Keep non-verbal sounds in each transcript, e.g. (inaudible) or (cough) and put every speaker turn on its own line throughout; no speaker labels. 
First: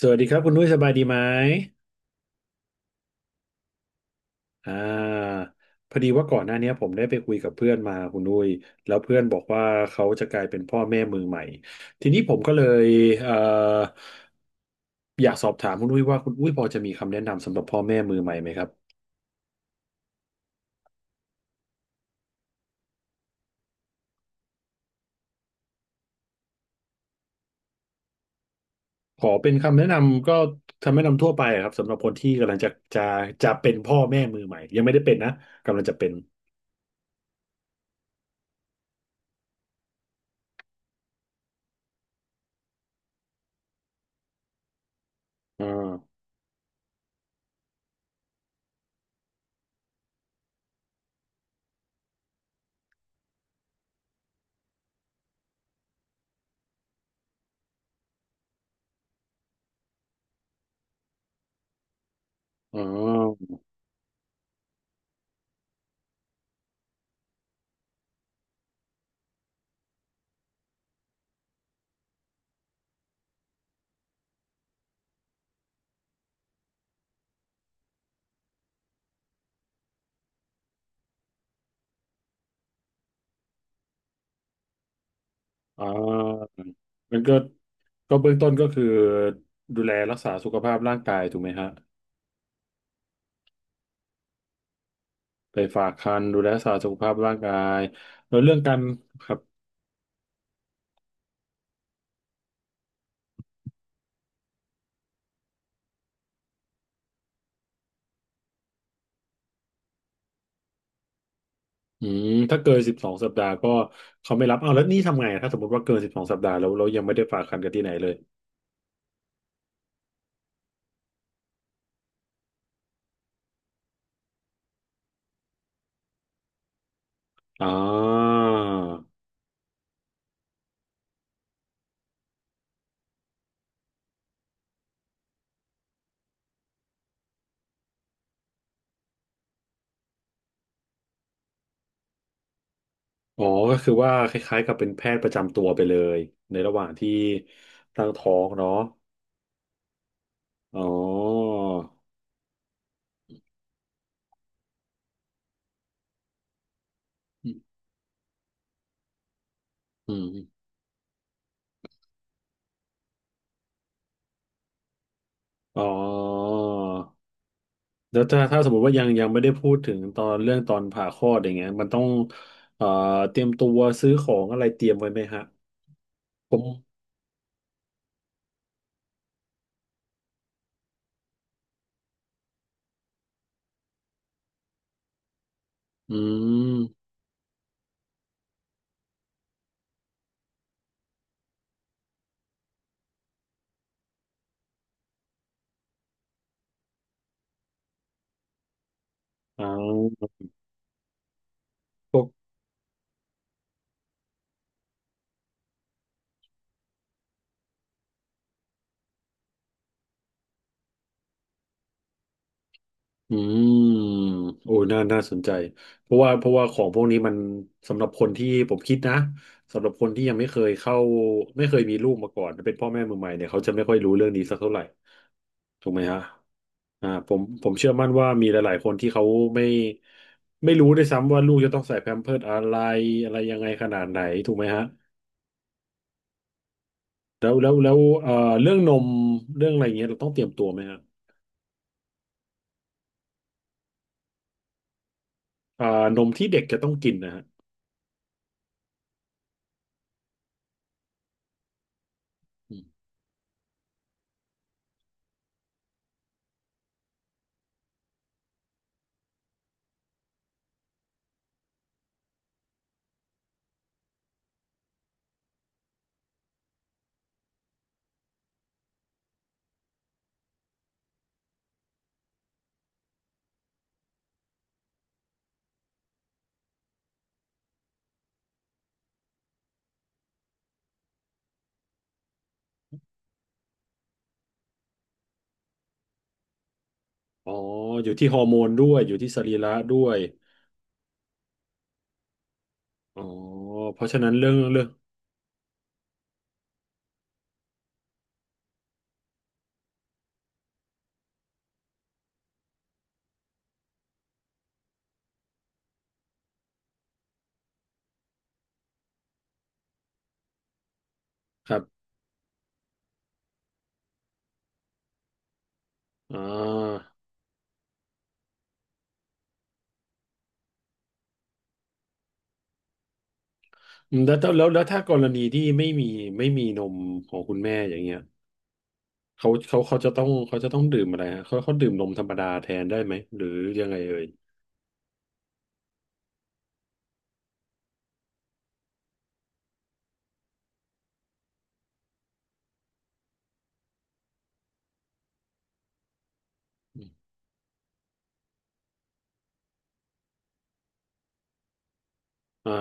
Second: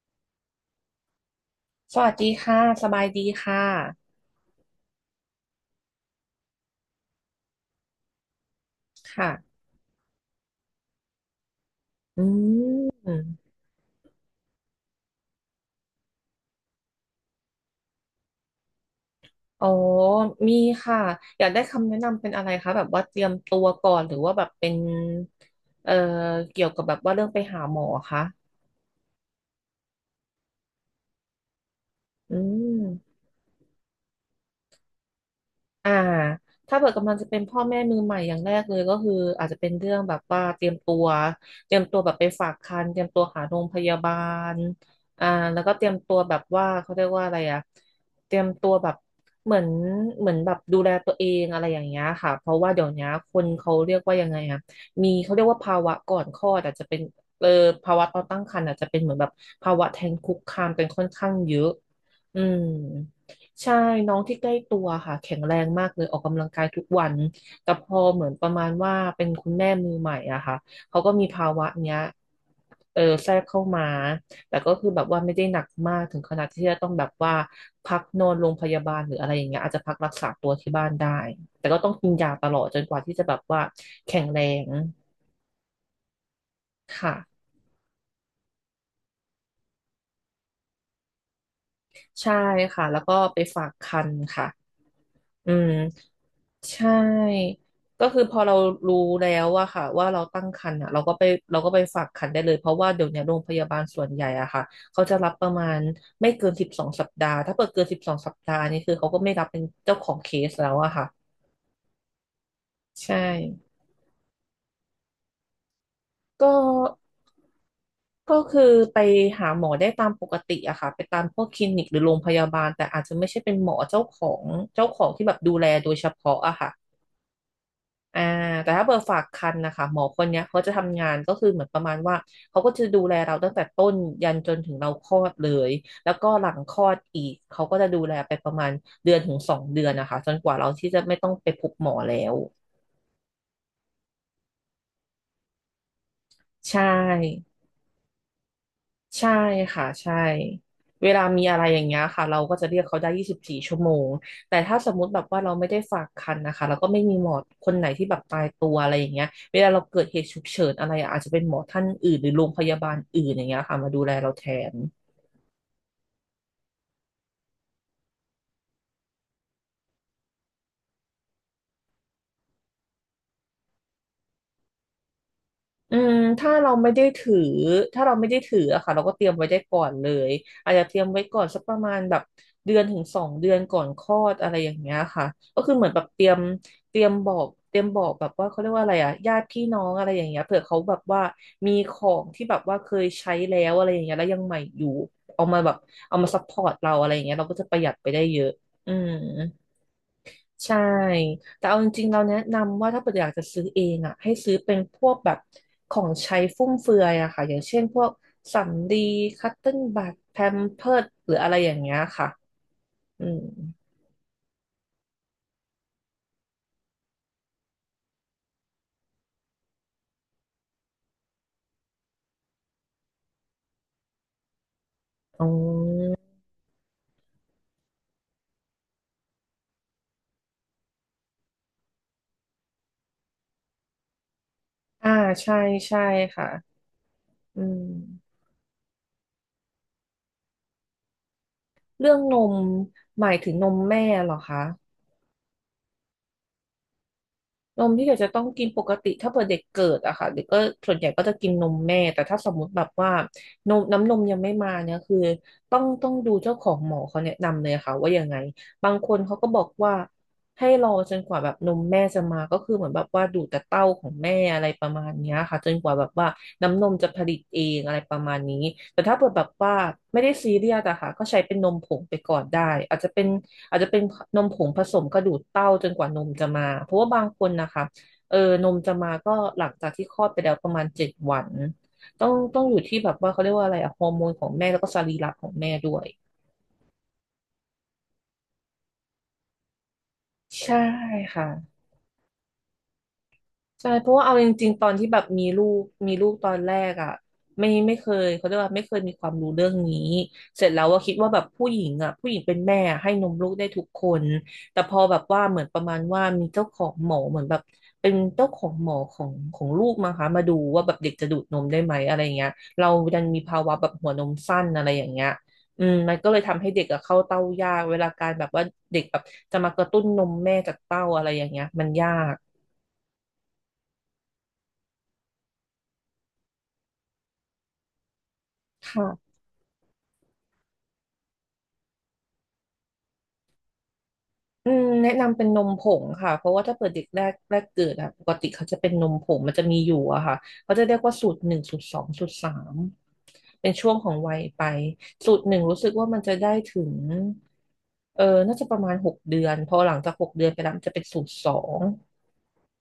สวัสดีครับคุณนุ้ยสบายดีไหม
สวัสดีค่ะ สบายดีค่ะ
อ่าพอดีว่าก่อนหน้าเนี้ยผมได้ไปคุยกับเพื่อนมาคุณนุ้ยแล้วเพื่อนบอก
ค่ะ
ว่าเขาจะกลายเป็นพ่อแม่มือใหม่ทีนี้
อื
ผมก็เลยเอ่อ
ม
อยากสอบถามคุณนุ้ยว่าคุณนุ้ยพอจะมีคำแนะนำสำหรับพ่อแม่มือใหม่ไหมครับ
อ๋อ มีค่ะ อยากได้คำแนะนำเป็นอะไรคะ แบบว่าเตรียมตัวก่อน หรือว่าแบบเป็น เอ่อเกี่ยวกับแบบว่าเรื่องไปหาหมอคะ
ขอเป็นคำแนะนำก็คำแนะนำทั่วไปอะครับสำหรับคนที่
อื
กำลังจะจะ
ม
จะเป็นพ่อแม่มือใหม่ยังไม่ได้เป็นนะกำลัง
อ่า
จะเป็น
ถ้าเกิดกำลังจะเป็นพ่อแม่มือใหม่อย่างแรกเลยก็คืออาจจะเป็นเรื่องแบบว่าเตรียมตัวแบบไปฝากครรภ์เตรียมตัวหาโรงพยาบาลอ่าแล้ว
อ่
ก็เตรียมตั
า
วแบบว่าเขาเรียกว่าอะไรอะเตรียมตัวแบบเหมือนเหมือนแบบดูแลตัวเองอะไรอย่างเงี้ยค่ะเพราะว่าเดี๋ยวนี้คนเขาเรียกว่ายังไงอะมีเขาเรียกว่าภาวะก่อนคลอดอาจจะเป็นเออภาวะตอนตั้งครรภ์อาจจะเป็นเหมือนแบบภาวะแท้งคุกคามกันค่อนข้างเยอะอืม
อ๋อ
ใช่น้องที่ใกล้ตัวค่ะแข็งแรงมากเลยออกกำลังกายทุกวันแต่พอเหมือนประมาณว่าเป็นคุณแม่มือใหม่อะค่ะเขาก็มีภาวะเนี้ยแทรกเข้ามาแต่ก็คือแบบว่าไม่ได้หนักมากถึงขนาดที่จะต้องแบบว่าพักนอนโรงพยาบาลหรืออะไรอย่างเงี้ยอาจจะพักรักษาตัวที่บ้านได้แต่ก็ต้องกินยาตลอดจนกว่าที่จะแบบว่าแข็งแรง
อ่า
ค่ะ
มันก็เบื้องต้นก็คือดูแลรักษาสุขภาพร่างกายถูกไหมฮะ
ใช่ค่ะแล้วก็ไปฝากครรภ์ค่ะอื
ไป
ม
ฝากครรภ์ดูแลรักษา
ใช่
สุขภาพร่างกาย
ก็คือพ
แล้ว
อ
เรื่
เรา
องการ
รู้
ค
แล้
รับ
วว่าค่ะว่าเราตั้งครรภ์อ่ะเราก็ไปฝากครรภ์ได้เลยเพราะว่าเดี๋ยวเนี้ยโรงพยาบาลส่วนใหญ่อะค่ะเขาจะรับประมาณไม่เกินสิบสองสัปดาห์ถ้าเปิดเกินสิบสองสัปดาห์นี่คือเขาก็ไม่รับเป็นเจ้าของเคสแล้วอะค่ะ
อืมถ้าเกินสิบสอ
ใช่
งสัปดาห์ก็เขาไม่รับเอาวแล้วนี่ทำไงถ้าสมมติว่าเกินสิบสองสัป
ก็
ดาห์แล้วเรายังไม่ได้ฝากครรภ์กันที่ไหนเลย
ก็คือไปหาหมอได้ตามปกติอะค่ะไปตามพวกคลินิกหรือโรงพยาบาลแต่อาจจะไม่ใช่เป็นหมอเจ้าของที่แบบดูแลโดยเฉพาะอะค่ะ
อ่
อ่าแต่ถ้าเบอ
า
ร์ฝากครรภ์นะคะหมอคนเนี้ยเขาจะทำงานก็คือเหมือนประมาณว่าเขาก็จะดูแลเราตั้งแต่ต้นยันจนถึงเราคลอดเลยแล้วก็หลังคลอดอีกเขาก็จะดูแลไปประมาณเดือนถึงสองเดือนนะคะจนกว่าเราที่จะไม่ต้องไปพบหมอแล้ว
อ๋อก็คือว่าคล้ายๆกับเป็นแพทย์ประจำตัวไปเลยในระ
ใช
หว่างที่
่
ตั้งท้องเนาะ
ใช่ค่ะใช่
อ๋
เวลามี
อ
อะไรอย่างเงี้ยค่ะเราก็จะเรียกเขาได้24 ชั่วโมงแต่ถ้าสมมุติแบบว่าเราไม่ได้ฝากครรภ์นะคะแล้วก็ไม่มีหมอคนไหนที่แบบตายตัวอะไรอย่างเงี้ยเวลาเราเกิด
อื
เหตุฉุก
ม
เฉินอะไรอะอาจจะเป็นหมอท่านอื่นหรือโรงพยาบาลอื่นอย่างเงี้ยค่ะมาดูแลเราแทน
อ๋อ แล้วถ้าสมมติว่ายังไม่ได้พูดถึงตอนเรื่องตอนผ่าคลอดอย่างเงี้ยมันต้องเอ่อเตรียมตัวซื้อของอะไรเตรียมไว้ไหมฮะ
อืมถ้า
ผ
เราไม่
ม
ได้ถือถ้าเราไม่ได้ถืออะค่ะเราก็เตรียมไว้ได้ก่อนเลยอาจจะเตรียมไว้ก่อนสักประมาณแบบเดือนถึงสองเดือนก่อนคลอดอะไรอย่างเงี้ยค่ะก็คือเหมือนแบบ
อื
เตรียม
ม
เตรียมบอกแบบว่าเขาเรียกว่าอะไรอะญาติพี่น้องอะไรอย่างเงี้ยเผื่อเขาแบบว่ามีของที่แบบว่าเคยใช้แล้วอะไรอย่างเงี้ยแล้วยังใหม่อยู่เอามาแบบเอามาซัพพอร์ตเราอะไรอย่างเงี้ยเราก็จะประหยัดไปได้เยอะอืม
อ่า
ใช่ แต่เอาจริงๆ
พ
เรา
วก
แนะนำว่าถ้าเกิดอยากจะซื้อเองอ่ะให้ซื้อเป็นพวกแบบของใช้ฟุ่มเฟือยอะค่ะ อย่างเช่นพวกสำลีคัตเติ้ลบัดแพมเพิร์สหรืออะไรอย่างเงี้ยค่ะอื
อื
ม
มโอ้ยน่าน่าสนใจเพราะว่าของพวกนี้มันสำหรับคนที่ผมคิดนะสำหรับคนที่ยังไม่เคยเข้าไม่เคยมีลูกมาก่อนเป็นพ่อแม่มือใหม่เนี่ยเขาจะไม่ค่อยรู้เรื่องนี้สักเท่าไหร่
อ๋
ถูกไหม
อ
ฮะอ่าผมเชื่อมั่นว่ามีหลายๆคนที่เขาไม่รู้ด้วยซ้ำว่าลูกจะต้องใส่แพมเพิร์สอะไรอะไรยังไงขนาดไหนถูกไหมฮะ
อ่าใช่ใช่ค่ะ
แล้ว
อื
แล้ว
ม
แล้วเรื่องนมเรื่องอะไรอย่างเงี้ยเราต้องเตรียมตัวไหมฮะ
เรื่องนมหมายถึงนมแม่เหรอคะ
อ่านมที่เด็กจะต้องกินนะฮะ
นมที่เด็กจะต้องกินปกติถ้าเผื่อเด็กเกิดอะค่ะเด็กก็ส่วนใหญ่ก็จะกินนมแม่แต่ถ้าสมมุติ
อ
แบบ
ม
ว่านมน้ำนมยังไม่มาเนี่ยคือต้องดูเจ้าของหมอเขาแนะนำเลยค่ะว่ายังไงบางคนเขาก็บอกว่าให้รอจนกว่าแบบนมแม่จะมาก็คือเหมือนแบบว่าดูดแต่เต้าของแม่อะไรประมาณเนี้ยค่ะจนกว่าแบบว่าน้ำนมจะผลิตเองอะไรประมาณนี้แต่ถ้าเผื่อแบบว่าไม่ได้ซีเรียสอะค่ะก็ใช้เป็นนมผงไปก่อนได้อาจจะเป็น อาจจะเป็นนมผงผสมกระดูกเต้าจนกว่านมจะมา เพราะว่าบางคนนะคะเออนมจะมาก็หลังจากที่คลอดไปแล้วประมาณ7 วันต้องอยู่ที่แบบว่าเขาเรียกว่าอะไรอะฮอร์โมนของแม่แล้วก็สรีระของแม่ด้วย
อ๋ออยู่ที่ฮอร์โมนด้วยอยู่ที่สรีระด้วย
ใช่ค่ะ
อ๋อ
ใช่
เพ
เพ
ราะ
ราะ
ฉะ
ว่า
นั้น
เอาจ
เรื่อง
ริง
เรื่
ๆต
อง
อนที่แบบมีลูกตอนแรกอ่ะไม่เคยเขาเรียกว่าไม่เคยมีความรู้เรื่องนี้เสร็จแล้วว่าคิดว่าแบบผู้หญิงอ่ะผู้หญิงเป็นแม่อะให้นมลูกได้ทุกคนแต่พอแบบว่าเหมือนประมาณว่ามีเจ้าของหมอเหมือนแบบเป็นเจ้าของหมอของลูกมั้งคะมาดูว่าแบบเด็กจะดูดนม
ค
ได้
รับ
ไหมอะไรอย่างเงี้ยเราดันมีภาวะแบบหัวนมสั้นอะไรอย่างเงี้ยอืมมันก็เล
อ่
ยทำให้เด็กอะ
า
เข้าเต้ายากเวลาการแบบว่าเด็กแบบจะมากระตุ้นนมแม่จากเต้าอะไรอย่างเงี้ยมันยาก
อืมแล้วแล้วแล้วแล้วถ้ากรณีที่ไม่มีไม่มีนมของคุณแม่อย่างเงี้ย
ค่ะ
เขาเขาเขาจะต้องเขาจะต้องดื่มอะไรฮะเขาเขาดื่มนมธรรมดาแทนได้ไหมหรือยังไงเอ่ย
อืมแนะนำเป็นนมผงค่ะเพราะว่าถ้าเปิดเด็กแรกเกิดอะปกติเขาจะเป็นนมผงมันจะมีอยู่อะค่ะเขาจะเรียกว่าสูตรหนึ่งสูตรสองสูตรสามเป็นช่วงของวัยไปสูตรหนึ่งรู้สึกว่ามันจะได้ถึง
อื
เออน่าจะประมาณหกเดือนพอหลังจากหกเดือนไปแล้วมันจะเป็นสูตรสอง
อ่า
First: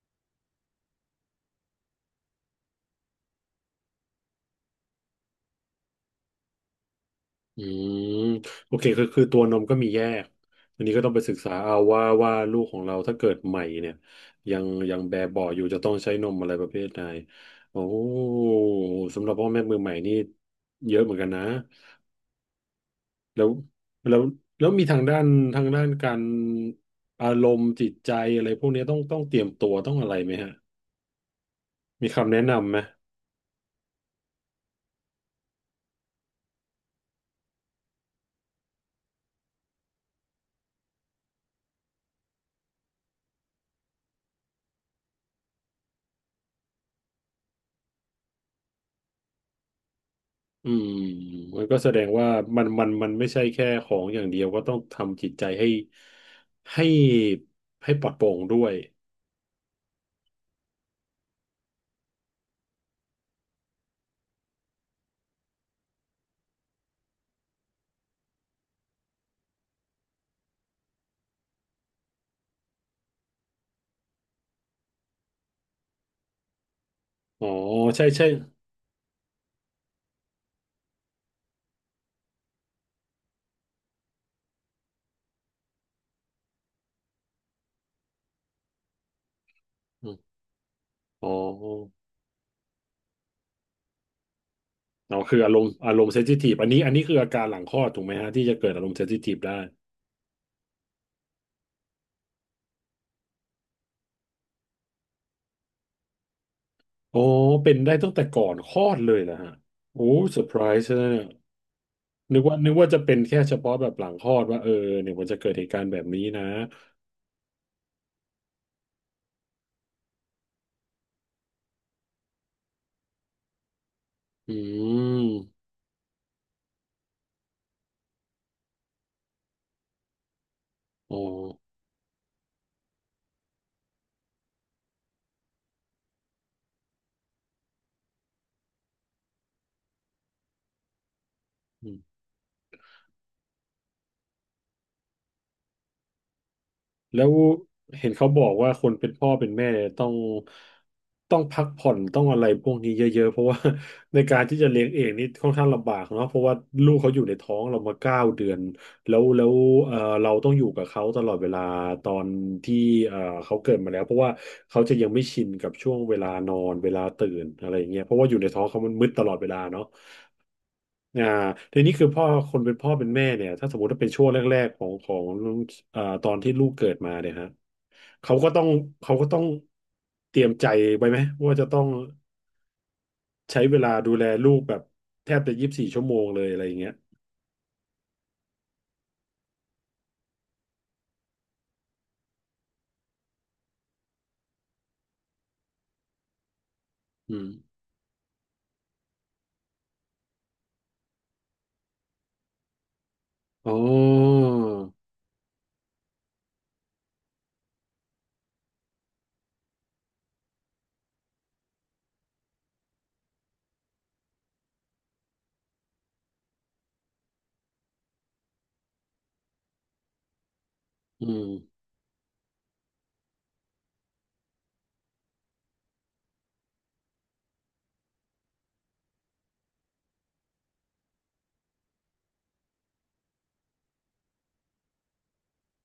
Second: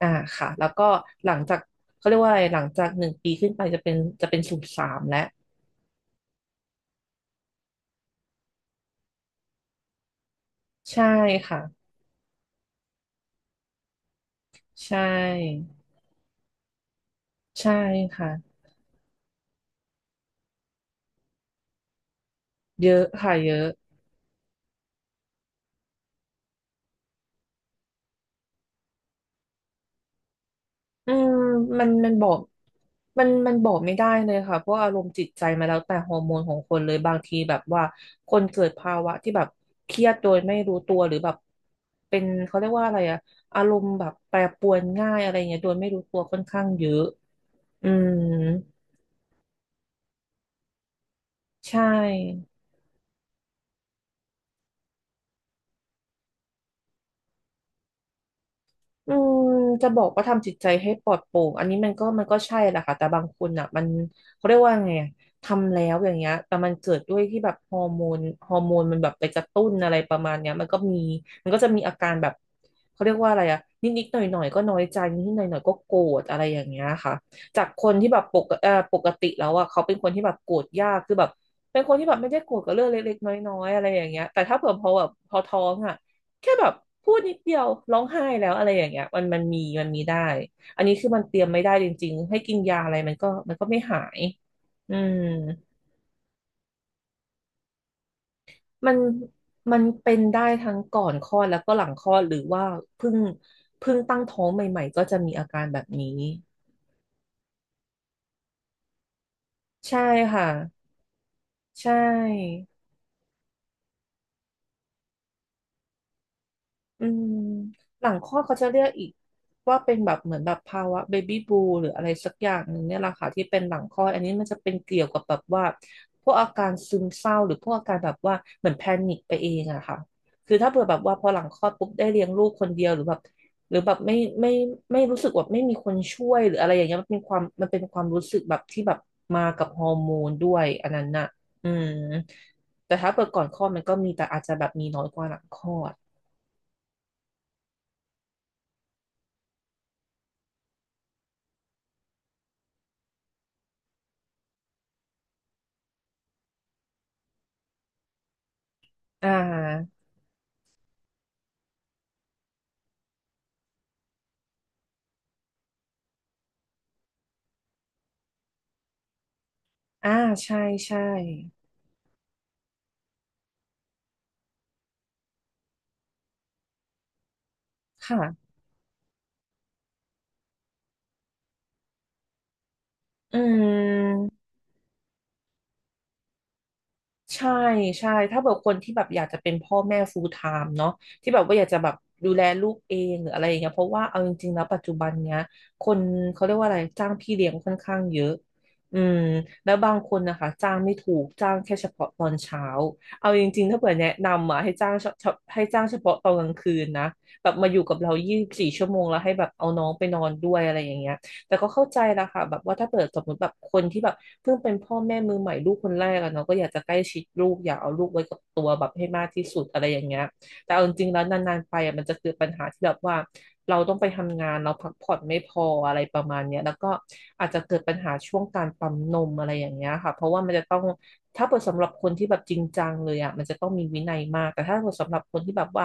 อ่าค่ะแล้วก็หลังจากเขาเรียกว่าอะไรหลังจาก1 ปีขึ้นไปจะเป็นจะเป็นสูตรสามแล้ว
อืมโอเคคือคือตัวนมก็มีแยกอันนี้ก็
ใช่
ต้องไปศึกษา
ค่ะ
เอาว่าลูกของเราถ้าเกิดใหม่เนี่ยยัง
ใช
แบบเบาะอยู่
่
จะต้องใช้นมอะไรประเภทไหน
ใช่
โอ้
ค่ะ
สำหรับพ่อแม่มือใหม่นี่เยอะเหมือนกันนะ
เยอะค่ะ
แล้ว
เยอะ
แล้วแล้วมีทางด้านทางด้านการอารมณ์จิตใจอะไรพวกนี้ต้องเตรียมตัวต้องอะไรไหมฮะ
อืมมัน
มี
มันบอ
คำ
ก
แนะนำไหม
มันบอกไม่ได้เลยค่ะเพราะอารมณ์จิตใจมาแล้วแต่ฮอร์โมนของคนเลยบางทีแบบว่าคนเกิดภาวะที่แบบเครียดโดยไม่รู้ตัวหรือแบบเป็นเขาเรียกว่าอะไรอะอารมณ์แบบแปรปรวนง่ายอะไรเงี้ยโดยไม่รู้ตัวค่อนข้างเยอะอืม
อืมมัน
ใช
ก็แสดงว่า
่
มันมันไม่ใช่แค่ของอย่างเดียวก็ต้องทำจิตใจให้ให้ให้ปลอดโปร่งด้วย
อืมจะบอกว่าทำจิตใจให้ปลอดโปร่งอันนี้มันก็ใช่แหละค่ะแต่บางคนอ่ะมันเขาเรียกว่าไงอะทำแล้วอย่างเงี้ยแต่มันเกิดด้วยที่แบบฮอร์โมนมันแบบไปกระตุ้นอะไรประมาณเนี้ยมันก็มีมันก็จะมีอาการแบบเขาเรียกว่าอะไรอ่ะนิดๆหน่อยๆก็น้อยใจนิดๆหน่อยๆก็โกรธอะไรอย่างเงี้ยค่ะ
อ๋อ
จากคน
ใช่
ที่แบบ
ใช่
ปกติแล้วอ่ะเขาเป็นคนที่แบบโกรธยากคือแบบเป็นคนที่แบบไม่ได้โกรธกับเรื่องเล็กๆน้อยๆอะไรอย่างเงี้ยแต่ถ้าเผื่อพอแบบพอท้องอ่ะ แค่แบบพูดนิดเดียวร้องไห้แล้วอะไรอย่างเงี้ยมันมี
อ
ได้
ม
อันนี้คือมัน
อ๋
เตรียมไม่ได้จ
อ
ริงๆให้กินยาอะไรมันก็ไม่หายอืม
อ๋อคืออารมณ์อารมณ์เซนซิทีฟอันนี้อันนี้คืออาการหลังคลอดถูกไหมฮะที่จะเกิดอาร
มั
มณ์
น
เซนซิทีฟได้
มันเป็นได้ทั้งก่อนคลอดแล้วก็หลังคลอดหรือว่าเพิ่งเพิ่งตั้งท้องใหม่ๆก็จะมีอาการแบบนี้
อ๋อเป็นได้ตั้งแต่ก่อนคลอดเลยเหรอฮะ
ใช่
โอ้เซอ
ค่ะ
ร์ไพรส์นะเนี่ย
ใช
นึกว่า
่
จะเป็นแค่เฉพาะแบบหลังคลอดว่าเออเนี่ยมันจะเกิดเหตุการณ์แบบนี้นะ
อืมหลังคลอดเขาจะเรียกอีกว่าเป็นแบบเหมือนแบบภาวะเบบี้บูหรืออะไรสักอย่างหนึ่งเนี่ยแหละค่ะที่เป็นหลังคลอดอันนี้มัน
อื
จะเป็นเกี่ยวกับแบบ
ม
ว่าพวกอาการซึมเศร้าหรือพวกอาการแบบว่าเหมือนแพนิคไปเองอะค่ะคือถ้าเผื่อแบบว่า
อ๋อ
พอหลังคลอดปุ๊บได้เลี้ยงลูกคนเดียวหรือแบบหรือแบบไม่ไม่รู้สึกว่าไม่มีคนช่วยหรืออะไรอย่างเงี้ยมันเป็นความมันเป็นความรู้สึกแบบที่แบบมากับฮอร์โมนด้วยอันนั้นน่ะอืมแต่ถ้าเปิดก่อนคลอดมันก็มีแต่อาจจะแบบมีน้อยกว่าหลังคลอด
แล้วเห็นเขาบอกว่าคนเป็นพ่อเป็นแม่เนี่ยต้องพักผ่อนต้องอะไรพวกนี้เยอะๆเพราะว่า (laughs) ในการที่จะเลี้ยงเองนี่ค่อนข้างลำบากเนาะเพราะว่าลูกเขาอยู่ในท้องเรามา9 เดือนแล้ว
อ่
เอ่
า
อเราต้องอยู่กับเขาตลอดเวลาตอนที่เอ่อเขาเกิดมาแล้วเพราะว่าเขาจะยังไม่ชินกับช่วงเวลานอนเวลาตื่นอะไรอย่างเงี้ยเพราะว่าอยู่ในท้องเขามันมืดตลอดเวลาเนาะ
อ่าใช่ใช่
อ่าทีนี้คือพ่อคนเป็นพ่อเป็นแม่เนี่ยถ้าสมมติว่าเป็นช่วงแรกๆของของอ่าตอนที่ลูกเกิดมาเนี่ยฮะเขาก็
ค่ะ
ต้องเขาก็ต้องเตรียมใจไว้ไหมว่าจะต้อง
อื
ใช้เวลาดูแล
ม
ลูกแบบแทบจะ24 ชั่วโมงเลยอะไรอย่างเงี้ย
ใช่ใช่ถ้าแบบคนที่แบบอยากจะเป็นพ่อแม่ full time เนาะที่แบบว่าอยากจะแบบดูแลลูกเองหรืออะไรอย่างเงี้ยเพราะว่าเอาจริงๆแล้วปัจจุบันเนี้ยคนเขาเรียกว่าอะไรจ้างพี่
อื
เลี้
ม
ยงค่อนข้างเยอะอืมแล้วบางคนนะคะจ้างไม่ถูกจ้างแค่เฉพาะตอนเช้าเอาจริงๆ
อ๋
ถ้าเผื่อแนะ
อ
นำอ่ะให้จ้างเฉพาะตอนกลางคืนนะแบบมาอยู่กับเรา24 ชั่วโมงแล้วให้แบบเอาน้องไปนอนด้วยอะไรอย่างเงี้ย แต่ก็เข้าใจนะคะแบบว่าถ้าเปิดสมมติแบบคนที่แบบเพิ่งเป็นพ่อแม่มือใหม่ลูกคนแรกอะเนาะก็อยากจะใกล้ชิดลูกอยากเอาลูกไว้กับตัวแบบให้มากที่สุดอะไรอย่างเงี้ยแต่เอาจริงๆแล้
อื
ว
ม
นานๆไปอะมันจะเกิดปัญหาที่แบบว่าเราต้องไปทำงานเราพักผ่อนไม่พออะไรประมาณเนี้ยแล้วก็อาจจะเกิดปัญหาช่วงการปั๊มนมอะไรอย่างเงี้ยค่ะเพราะว่ามันจะต้องถ้าเปิดสำหรับคนที่แบบจริงจังเลยอ่ะมันจะต้องมีวินัยมากแต่ถ้าเปิดสำหรับคนที่แบบว่า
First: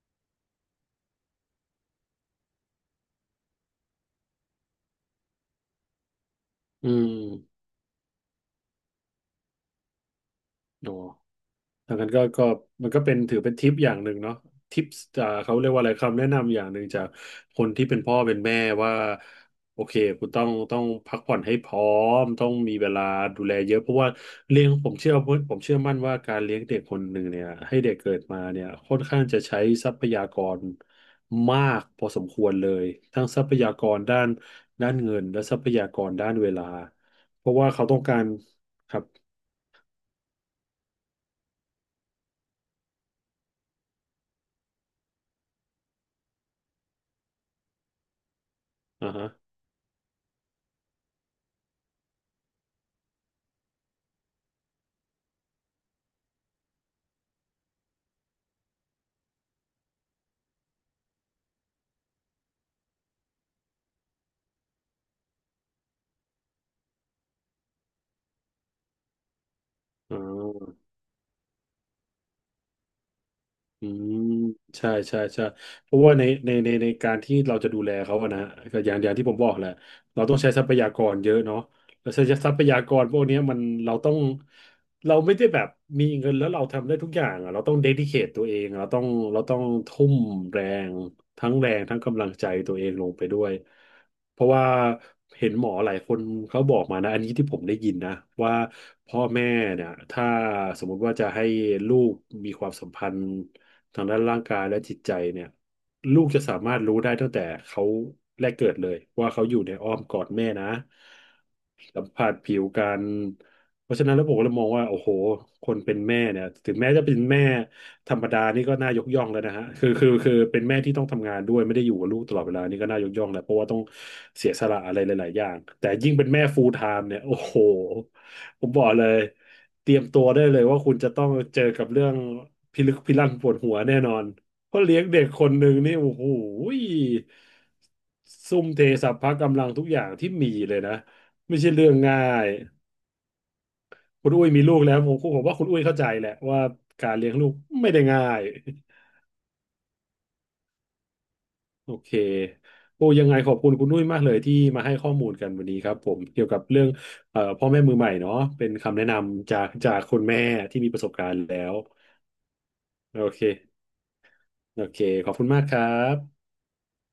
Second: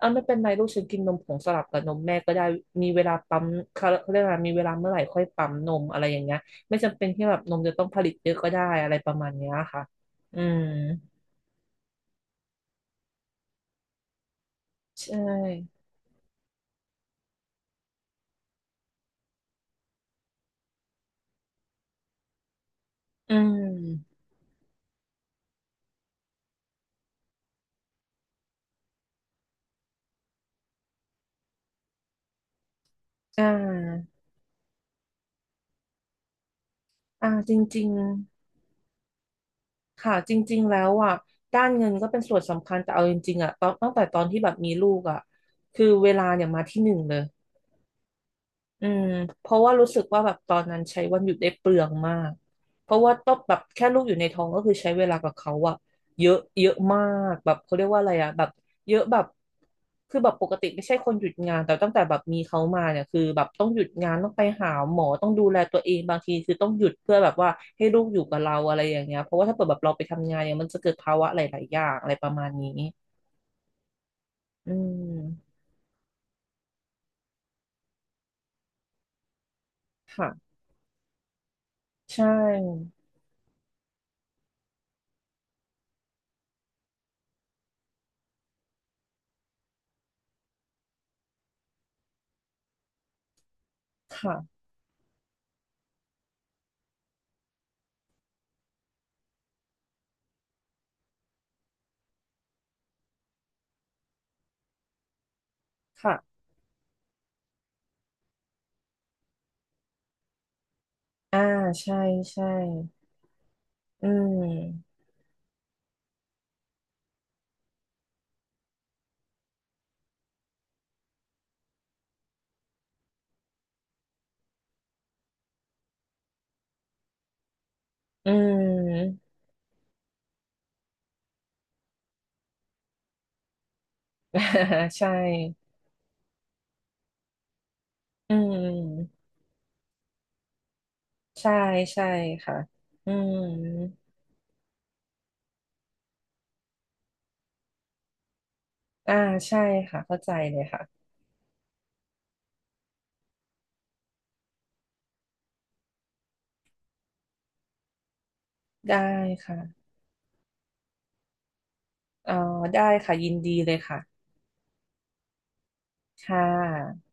ออาไม่เป็นไรลูกฉันกินนมผงสลับกับนมแม่ก็ได้มีเวลาปั๊มเขาเรียกว่ามีเวลาเมื่อไหร่ค่อยปั๊มนมอะไรอย่างเงี้ยไม่
อื
จำเป็น
ม
ที่แบบนมจะต้องผลิตเยอะก็ได้อะไรประมาณเนี้ยค่ะอืม
อ๋อ ดังนั้นก็มันก็เป็นถือเป็นทิปอย่างหนึ่งเนาะทิป
ใช
เขาเรียก
่
ว่าอะไรคำแนะนำอย่างหนึ่งจากคนที่เป็นพ่อเป็นแม่ว่าโอเคคุณต้องพักผ่อนให้พร้อมต้องมีเวลา
อื
ดูแลเยอะเพราะว่า
ม
เลี้ยงผมเชื่อมั่นว่าการเลี้ยงเด็กคนหนึ่งเนี่ยให้เด็กเกิดมาเนี่ยค่อนข้างจะใช้ทรัพยากรมากพอสมควรเลยทั้งท
อ่
รัพยากร
า
ด้านเงินและทรัพยากรด้านเวลา
อ่า
เพ
จ
ราะว่าเขา
ริง
ต้องการครับ
ๆค่ะจริงๆแล้วอ่ะด้านเงินก็เป็นส่วนสำคัญแต่เอาจริงๆอ่ะตอนตั้งแต่ตอนที่แบบมีลูกอ่ะคือเวลาเนี่ยมาที่หนึ่งเลย อืม
อ่าฮะ
เพราะว่ารู้สึกว่าแบบตอนนั้นใช้วันหยุดได้เปลืองมากเพราะว่าต้องแบบแค่ลูกอยู่ในท้องก็คือใช้เวลากับเขาอะเยอะเยอะมากแบบเขาเรียกว่าอะไรอะแบบเยอะแบบคือแบบปกติไม่ใช่คนหยุดงานแต่ตั้งแต่แบบมีเขามาเนี่ยคือแบบต้องหยุดงานต้องไปหาหมอต้องดูแลตัวเองบางทีคือต้องหยุดเพื่อแบบว่าให้ลูกอยู่กับเราอะไรอย่างเงี้ยเพราะว่าถ้าเปิดแบบเราไป
อ๋อ
ทำงานเนี่ยมันจะเกิดภาวะหลายๆอย่างอะไรประมาณนี้
อืม
อื
ใช่ใช่ใช่
ม
เพราะว่าในการที่เราจะดูแลเขาอะนะก็อย่างที่ผมบอกแหละเรา
ค่ะ
ต้องใช้ทรัพยากรเยอะเนาะแล้ว
ใช
ใช้ทรัพยาก
่
รพวกเนี้ยมันเราต้องเราไม่ได้แบบมีเงินแล้วเราทำได้ทุกอย่างอะเราต้องเดดิเคทตัวเองเราต้องทุ่มแรงทั้งแรงทั้งกำลังใจตัวเองลงไปด้วยเพราะ
ค่ะ
ว่าเห็นหมอหลายคนเขาบอกมานะอันนี้ที่ผมได้ยินนะว่าพ่อแม่เนี่ยถ้าสมมุติว่าจะให้ลูกมีความสัมพันธ์ ทางด้านร่างกายและจิตใจเนี่ย
ค่ะ
ลูกจะสามารถรู้ได้ตั้งแต่เขาแรกเกิดเลยว่าเขาอยู่ในอ้อมกอดแม่นะ
อ่าใช่
สัมผัส
ใช่
ผิวกันเพราะฉะ
อื
นั้นแล้วผม
ม
ก็เลยมองว่าโอ้โหคนเป็นแม่เนี่ยถึงแม้จะเป็นแม่ธรรมดานี่ก็น่ายกย่องแล้วนะฮะคือเป็นแม่ที่ต้องทำงานด้วยไม่ได้อยู่กับลูกตลอดเวลานี่ก็น่ายกย่องแหละเพราะว่าต้องเสียสละอะไรหลายๆอย่างแต่ยิ่งเป็นแม่ full time เนี่ยโอ้โห
อื
ผมบอกเลย
ม
เตรียมตัวได้เลยว่าคุณจะต้องเจอกับเรื่องพิลึกพิลั่นปวดหัวแน่นอนเพราะ
(laughs)
เลี้ยง
ใช่
เด็กคนหนึ่งนี่โอ้โห
อื
ซุ่มเทสรร
ม
พกำลังทุกอย่างที่มีเลยนะ
ใช่
ไม่ใช่เรื่อง
ใช่
ง่าย
ค่ะอืม
คุณอุ้ยมีลูกแล้วผมว่าคุณอุ้ยเข้าใจแหละว่าการเลี้ยงลูกไม่ได้ง่าย
อ่าใช่ค่ะเข้าใจเลยค่ะ
โอเคโอ้ยังไงขอบคุณคุณนุ้ยมากเลยที่มาให้ข้อมูลกันวันนี้ครับผมเกี่ยวกับเรื่องพ่อแม่มือใหม่เนาะเป็นคำ
ได้
แนะนำจาก
ค่ะ
จากคุณแม่ที่มีประสบการณ์แล้ว
อ๋อได้ค่ะ
โอ
ยิน
เค
ดีเลยค่ะ
โอเค ขอบคุณมากครั
ค่
บ
ะ